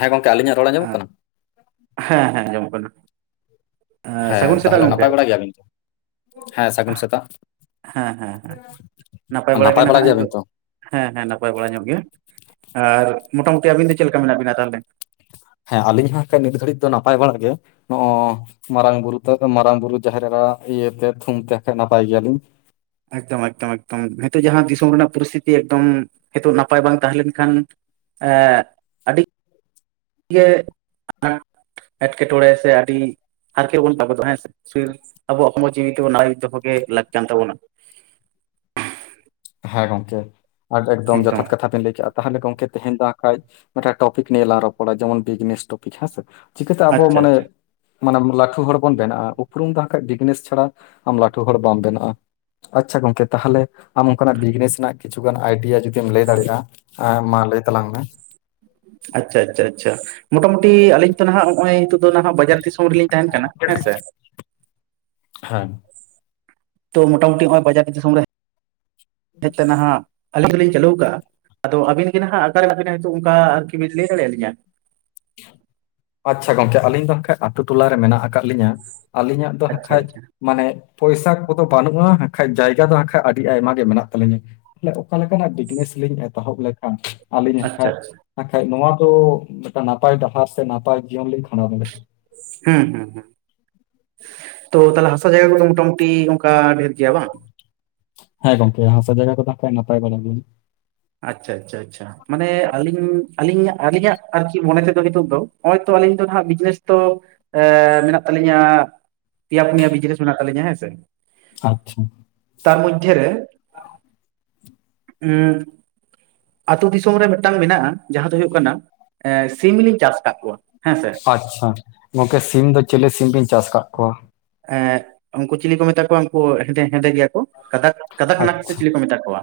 ᱦᱮᱸ ᱜᱚᱢᱠᱮ ᱟᱞᱤᱧᱟᱜ ᱨᱚᱲ ᱟᱸᱡᱚᱢᱚᱜ ᱟᱸ ᱠᱟᱱᱟ? ᱦᱮᱸ ᱦᱮᱸ ᱟᱸᱡᱚᱢᱚᱜ ᱠᱟᱱᱟ ᱦᱮᱸ ᱥᱟᱹᱜᱩᱱ ᱥᱮᱛᱟᱜ ᱜᱚᱢᱠᱮ ᱾ [unintelligible] ᱦᱮᱸ ᱥᱟᱹᱜᱩᱱ ᱥᱮᱛᱟᱜ ᱦᱮᱸ ᱦᱮᱸ ᱦᱮᱸ ᱱᱟᱯᱟᱭ ᱵᱟᱲᱟ ᱜᱮ ᱱᱟᱦᱟᱜ ᱱᱤᱛᱚᱜ ᱫᱚ ᱾ ᱦᱮᱸ ᱦᱮᱸ ᱱᱟᱯᱟᱭ ᱵᱟᱲᱟ ᱧᱚᱜ ᱜᱮ ᱟᱨ ᱢᱚᱴᱟ ᱢᱩᱴᱤ ᱟᱵᱤᱱ ᱫᱚ ᱪᱮᱫ ᱞᱮᱠᱟ ᱢᱮᱱᱟᱜ ᱵᱤᱱᱟ ᱛᱟᱦᱚᱞᱮ? ᱦᱮᱸ ᱟᱹᱞᱤᱧ ᱦᱚᱸ ᱱᱤᱛ ᱜᱷᱟᱹᱲᱤᱡ ᱫᱚ ᱱᱟᱯᱟᱭ ᱵᱟᱲᱟᱜ ᱜᱮ ᱱᱚ-ᱚᱭ ᱢᱟᱨᱟᱝ ᱵᱩᱨᱩ ᱛᱮᱫ ᱢᱟᱨᱟᱝ ᱵᱩᱨᱩ - ᱡᱟᱦᱮᱨ ᱮᱨᱟ ᱟᱜ ᱤᱭᱟᱹᱛᱮ ᱛᱷᱩᱢ ᱛᱮ ᱱᱟᱜᱠᱷᱟᱱ ᱱᱟᱯᱟᱭ ᱜᱮᱭᱟᱞᱤᱧ ᱾ ᱮᱠᱫᱚᱢ ᱮᱠᱫᱚᱢ ᱮᱠᱫᱚᱢ ᱱᱤᱛᱚᱜ ᱡᱟᱦᱟᱸ ᱫᱤᱥᱚᱢ ᱨᱮᱱᱟᱜ ᱯᱚᱨᱤᱥᱛᱤᱛᱷᱤ ᱮᱠᱫᱚᱢ ᱱᱤᱛᱚᱜ ᱱᱟᱯᱟᱭ ᱵᱟᱝ ᱛᱟᱦᱮᱸ ᱞᱮᱱᱠᱷᱟᱱ [unintelligible] ᱮᱴᱠᱮᱴᱚᱲᱮ ᱥᱮ ᱟᱹᱰᱤ [inaudible] ᱦᱮᱸ ᱜᱚᱢᱠᱮ ᱱᱚᱣᱟ ᱫᱚ ᱮᱠᱫᱚᱢ ᱡᱚᱛᱷᱟᱛ ᱠᱟᱛᱷᱟ ᱵᱮᱱ ᱞᱟᱹᱭ ᱠᱮᱜ-ᱟ᱾ ᱛᱟᱦᱚᱞᱮ ᱜᱚᱢᱠᱮ ᱛᱮᱦᱮᱧ ᱫᱚ ᱟᱠᱷᱟᱡ ᱢᱤᱫᱴᱟᱝ ᱴᱚᱯᱤᱠ ᱱᱤᱭᱮᱞᱟᱝ ᱨᱚᱯᱚᱲᱟ ᱡᱮᱢᱚᱱ ᱵᱤᱡᱽᱱᱮᱥ ᱴᱚᱯᱤᱠ ᱦᱮᱸᱥᱮ ᱾ ᱪᱤᱠᱟᱹᱛᱮ ᱟᱵᱚ ᱟᱪᱪᱷᱟ ᱢᱟᱱᱮ ᱟᱪᱪᱷᱟ ᱢᱟᱱᱮ ᱞᱟᱹᱴᱩ ᱦᱚᱲ ᱵᱚᱱ ᱵᱮᱱᱟᱜ-ᱟ ᱩᱯᱨᱩᱢ ᱵᱟᱝ ᱠᱷᱟᱡ ᱵᱤᱡᱽᱱᱮᱥ ᱪᱷᱟᱲᱟ ᱟᱢ ᱞᱟᱹᱴᱩ ᱦᱚᱲ ᱵᱟᱢ ᱵᱮᱱᱟᱜ-ᱟ᱾ ᱟᱪᱪᱷᱟ ᱜᱚᱢᱠᱮ ᱛᱟᱦᱚᱞᱮ ᱟᱢ ᱚᱱᱠᱟᱱᱟᱜ ᱵᱤᱡᱽᱱᱮᱥ ᱨᱮᱱᱟᱜ ᱠᱤᱪᱷᱩ ᱜᱟᱱ ᱟᱭᱰᱤᱭᱟ ᱡᱩᱫᱤᱢ ᱞᱟᱹᱭ ᱫᱟᱲᱮᱭᱟᱜ-ᱟ ᱢᱟ ᱞᱟᱹᱭ ᱛᱟᱞᱟᱝ ᱢᱮ᱾ ᱟᱪᱪᱷᱟ ᱟᱪᱪᱷᱟ ᱟᱪᱪᱷᱟ ᱢᱚᱴᱟᱢᱩᱴᱤ ᱟᱞᱤᱧ ᱛᱚ ᱱᱟᱦᱟᱜ ᱱᱚ-ᱚᱭ ᱟᱞᱤᱧ ᱫᱚ ᱱᱟᱦᱟᱜ ᱵᱟᱡᱟᱨ ᱫᱤᱥᱚᱢ ᱨᱮᱞᱤᱧ ᱛᱟᱦᱮᱱ ᱠᱟᱱᱟ ᱦᱮᱸ ᱥᱮ᱾ ᱦᱮᱸ ᱾ ᱛᱚ ᱢᱚᱴᱟᱢᱩᱴᱤ ᱱᱚ-ᱚᱭ ᱵᱟᱡᱟᱨ ᱫᱤᱥᱚᱢ ᱨᱮ ᱦᱮᱡ ᱛᱮ ᱱᱟᱜ ᱟᱹᱞᱤᱧ ᱫᱚᱞᱤᱧ ᱪᱟᱹᱞᱩᱣ ᱟᱠᱟᱜ-ᱟ ᱟᱫᱚ ᱟᱹᱵᱤᱱ ᱜᱮ ᱱᱟᱦᱟᱜ ᱟᱠᱟ ᱨᱮ ᱢᱮᱱᱟᱜ ᱵᱤᱱᱟ ᱚᱱᱠᱟ ᱟᱨᱠᱤ ᱵᱤᱱ ᱞᱟᱹᱭ ᱫᱟᱲᱮᱭᱟ ᱞᱤᱧᱟ? ᱟᱪᱪᱷᱟ ᱜᱚᱢᱠᱮ ᱟᱹᱞᱤᱧ ᱫᱚ ᱦᱟᱸᱠ ᱠᱷᱟᱡ ᱟᱛᱳ ᱴᱚᱞᱟᱨᱮ ᱢᱮᱱᱟᱜ ᱟᱠᱟᱫ ᱞᱤᱧᱟᱹ ᱟᱹᱞᱤᱧᱟᱜ ᱫᱚ ᱦᱟᱸᱜ ᱟᱪᱪᱷᱟ ᱠᱷᱟᱡ ᱟᱪᱪᱷᱟ ᱢᱟᱱᱮ ᱯᱚᱭᱥᱟ ᱠᱚᱫᱚ ᱵᱟᱹᱱᱩᱜ-ᱟ ᱟᱠᱷᱟᱡ ᱡᱟᱭᱜᱟ ᱫᱚ ᱠᱷᱟᱡ ᱟᱹᱰᱤ ᱟᱭᱢᱟ ᱜᱮ ᱢᱮᱱᱟᱜ ᱛᱟᱹᱞᱤᱧᱟ ᱾ ᱛᱟᱦᱚᱞᱮ ᱚᱠᱟ ᱞᱮᱠᱟᱱᱟᱜ ᱵᱤᱡᱽᱱᱮᱥ ᱞᱤᱧ ᱮᱛᱚᱦᱚᱵ ᱞᱮᱠᱷᱟᱱ ᱟᱹᱞᱤᱧ ᱟᱪᱪᱷᱟ ᱟᱠᱷᱟᱡ ᱟᱪᱪᱷᱟ ᱟᱠᱷᱟᱡ ᱱᱚᱣᱟ ᱫᱚ ᱢᱤᱫᱴᱟᱝ ᱱᱟᱯᱟᱭ ᱰᱟᱦᱟᱨ ᱥᱮ ᱱᱟᱯᱟᱭ ᱡᱤᱭᱚᱱ ᱞᱤᱧ ᱠᱷᱟᱸᱰᱟᱣ ᱫᱮᱲᱮᱜ ᱾ ᱦᱮᱸ ᱦᱮᱸ ᱛᱚ ᱛᱟᱦᱚᱞᱮ ᱛᱚ ᱦᱟᱥᱟ ᱡᱟᱭᱜᱟ ᱠᱚᱫᱚ ᱢᱚᱴᱟᱢᱩᱴᱤ ᱚᱱᱠᱟ ᱰᱷᱮᱨ ᱜᱮᱭᱟ ᱵᱟᱝ? ᱦᱮᱸ ᱜᱚᱢᱠᱮ ᱦᱟᱥᱟ ᱡᱟᱭᱜᱟ ᱠᱚᱫᱚ ᱱᱟᱯᱟᱭ ᱵᱟᱲᱟ ᱜᱮᱭᱟ᱾ ᱟᱪᱪᱷᱟ ᱟᱪᱪᱷᱟ ᱟᱪᱪᱷᱟ ᱾ ᱢᱟᱱᱮ ᱟᱹᱞᱤᱧ ᱟᱹᱞᱤᱧᱟᱜ ᱟᱹᱞᱤᱧᱟᱜ ᱟᱨᱠᱤ ᱢᱚᱱᱮ ᱛᱮᱫᱚ ᱱᱤᱛᱚᱜ ᱫᱚ ᱱᱚ-ᱚᱭ ᱛᱚ ᱟᱞᱤᱧ ᱫᱚ ᱦᱟᱹᱜ ᱵᱤᱡᱽᱱᱮᱥ ᱫᱚ ᱮ ᱢᱮᱱᱟᱜ ᱛᱟᱞᱤᱧᱟ ᱯᱮᱭᱟ ᱯᱩᱱᱭᱟ ᱵᱤᱡᱽᱱᱮᱥ ᱢᱮᱱᱟᱜ ᱛᱟᱞᱤᱧᱟ ᱦᱮᱸ ᱥᱮ᱾ ᱟᱪᱪᱷᱟ ᱾ ᱛᱟᱨ ᱢᱚᱫᱽᱫᱷᱮ ᱨᱮ [unintelligible] ᱟᱛᱳ ᱫᱤᱥᱚᱢ ᱨᱮ ᱢᱤᱫᱴᱟᱝ ᱢᱮᱱᱟᱜ-ᱟ ᱡᱟᱦᱟᱸ ᱫᱚ ᱦᱩᱭᱩᱜ ᱠᱟᱱᱟ ᱥᱤᱢᱤᱞᱤᱧ ᱪᱟᱥ ᱟᱠᱟᱫ ᱠᱚᱣᱟ᱾ ᱦᱮᱸ ᱥᱮ ᱟᱪᱪᱷᱟ ᱜᱚᱝᱠᱮ ᱥᱤᱢ ᱫᱚ ᱪᱤᱞᱤ ᱥᱤᱢ ᱵᱤᱱ ᱪᱟᱥ ᱟᱠᱟᱫ ᱠᱚᱣᱟ? ᱮᱸᱜ ᱩᱱᱠᱩ ᱪᱤᱞᱤ ᱠᱚ ᱢᱮᱛᱟ ᱠᱚᱣᱟ ᱩᱱᱠᱩ ᱦᱮᱸᱫᱮ ᱦᱮᱸᱫᱮ ᱜᱮᱭᱟ ᱠᱚ᱾ ᱠᱟᱛᱷᱟᱠ ᱠᱟᱛᱷᱟᱠ ᱱᱟᱠ ᱥᱮ ᱟᱪᱪᱷᱟ ᱪᱤᱞᱤ ᱠᱚ ᱢᱮᱛᱟ ᱠᱚᱣᱟ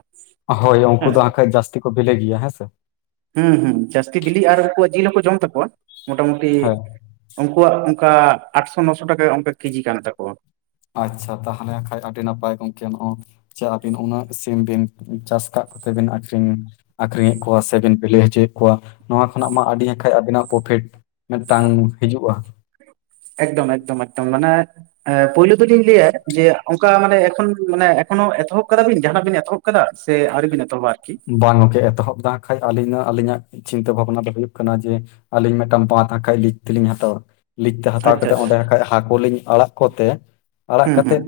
ᱦᱮᱸ ᱥᱮ᱾ ᱛᱤ ᱠᱚ ᱵᱷᱤᱞᱮ ᱜᱮᱭᱟ ᱦᱸᱮ ᱥᱮ᱾ ᱦᱩᱸ ᱦᱩᱸ ᱡᱟᱹᱥᱛᱤ ᱵᱤᱞᱤ ᱟᱨ ᱩᱱᱠᱩᱣᱟᱜ ᱡᱤᱞ ᱦᱚᱸᱠᱚ ᱡᱚᱢ ᱛᱟᱠᱚᱣᱟ ᱢᱳᱚᱴᱟᱢᱩᱴᱤ ᱦᱮᱸ ᱩᱱᱠᱩᱣᱟᱜ ᱚᱱᱠᱟ ᱟᱴᱥᱚ ᱱᱚᱥᱚ ᱴᱟᱠᱟ ᱚᱱᱠᱟ ᱠᱮᱡᱤ ᱠᱟᱱ ᱛᱟᱠᱚᱣᱟ᱾ ᱟᱪᱪᱷᱟ ᱛᱟᱦᱚᱞᱮ ᱦᱟᱸᱠᱷᱟᱱᱡ ᱟᱹᱰᱤ ᱱᱟᱯᱟᱭ ᱜᱚᱢᱠᱮ ᱱᱚᱜ-ᱚᱭ᱾ ᱪᱮ ᱟᱹᱵᱤᱱ ᱩᱱᱟᱹᱜ ᱥᱤᱢ ᱵᱤᱱ ᱪᱟᱥ ᱠᱟᱜ ᱠᱚᱛᱮ ᱵᱤᱱ ᱟᱠᱷᱨᱤᱧ ᱟᱠᱷᱨᱤᱧᱮᱫ ᱠᱚᱣᱟ ᱥᱮ ᱵᱤᱱ ᱵᱮᱞᱮ ᱦᱚᱪᱚᱭᱮᱫ ᱠᱚᱣᱟ᱾ ᱱᱚᱣᱟ ᱠᱷᱚᱱᱟᱜ ᱢᱟ ᱟᱹᱰᱤ ᱦᱟᱜᱠᱷᱟᱡ ᱟᱵᱤᱱᱟᱜ ᱯᱨᱚᱯᱷᱤᱴ ᱢᱤᱫᱴᱟᱝ ᱦᱤᱡᱩᱜᱼᱟ᱾ ᱮᱠᱫᱚᱢ ᱮᱠᱫᱚᱢ ᱮᱠᱫᱚᱢ ᱢᱟᱱᱮ ᱮ ᱯᱩᱭᱭᱞᱳ ᱫᱚᱞᱤᱧ ᱞᱟᱹᱭᱟ ᱡᱮ ᱚᱱᱠᱟ ᱢᱟᱱᱮ ᱮᱠᱷᱚᱱ ᱢᱟᱱᱮ ᱮᱠᱷᱚᱱᱚ ᱮᱛᱚᱦᱚᱵ ᱠᱟᱫᱟ ᱵᱤᱱ ᱡᱟᱦᱟᱸᱱᱟᱜ ᱵᱤᱱ ᱮᱛᱚᱦᱚᱵ ᱠᱟᱫᱟ ᱥᱮ ᱟᱣᱨᱤ ᱵᱤᱱ ᱮᱛᱚᱦᱚᱵᱟ ᱟᱨᱠᱤ᱾ ᱵᱟᱝ ᱜᱚᱝᱠᱮ ᱮᱛᱚᱦᱚᱵ ᱫᱚ ᱦᱟᱸᱜ ᱠᱷᱟᱡ ᱟᱹᱞᱤᱧ ᱫᱚ ᱟᱹᱞᱤᱧᱟᱜ ᱪᱤᱱᱛᱟᱹ ᱵᱷᱟᱵᱱᱟ ᱫᱚ ᱦᱩᱭᱩᱜ ᱠᱟᱱᱟ ᱡᱮ ᱟᱹᱞᱤᱧ ᱢᱤᱫᱴᱟᱝ ᱵᱟᱸᱫ ᱦᱟᱸᱜᱠᱟᱡ ᱞᱤᱡ ᱛᱮᱞᱤᱧ ᱦᱟᱛᱟᱣᱟ᱾ ᱞᱤᱡ ᱛᱮ ᱦᱟᱛᱟᱣ ᱟᱪᱪᱷᱟ ᱠᱟᱛᱮᱫ ᱟᱪᱪᱷᱟ ᱚᱸᱰᱮ ᱦᱟᱠᱷᱟᱡ ᱦᱟᱹᱠᱩ ᱞᱤᱧ ᱟᱲᱟᱜ ᱠᱚᱛᱮ, ᱟᱲᱟᱜ ᱦᱩᱸ ᱦᱩᱸ ᱠᱟᱛᱮᱫ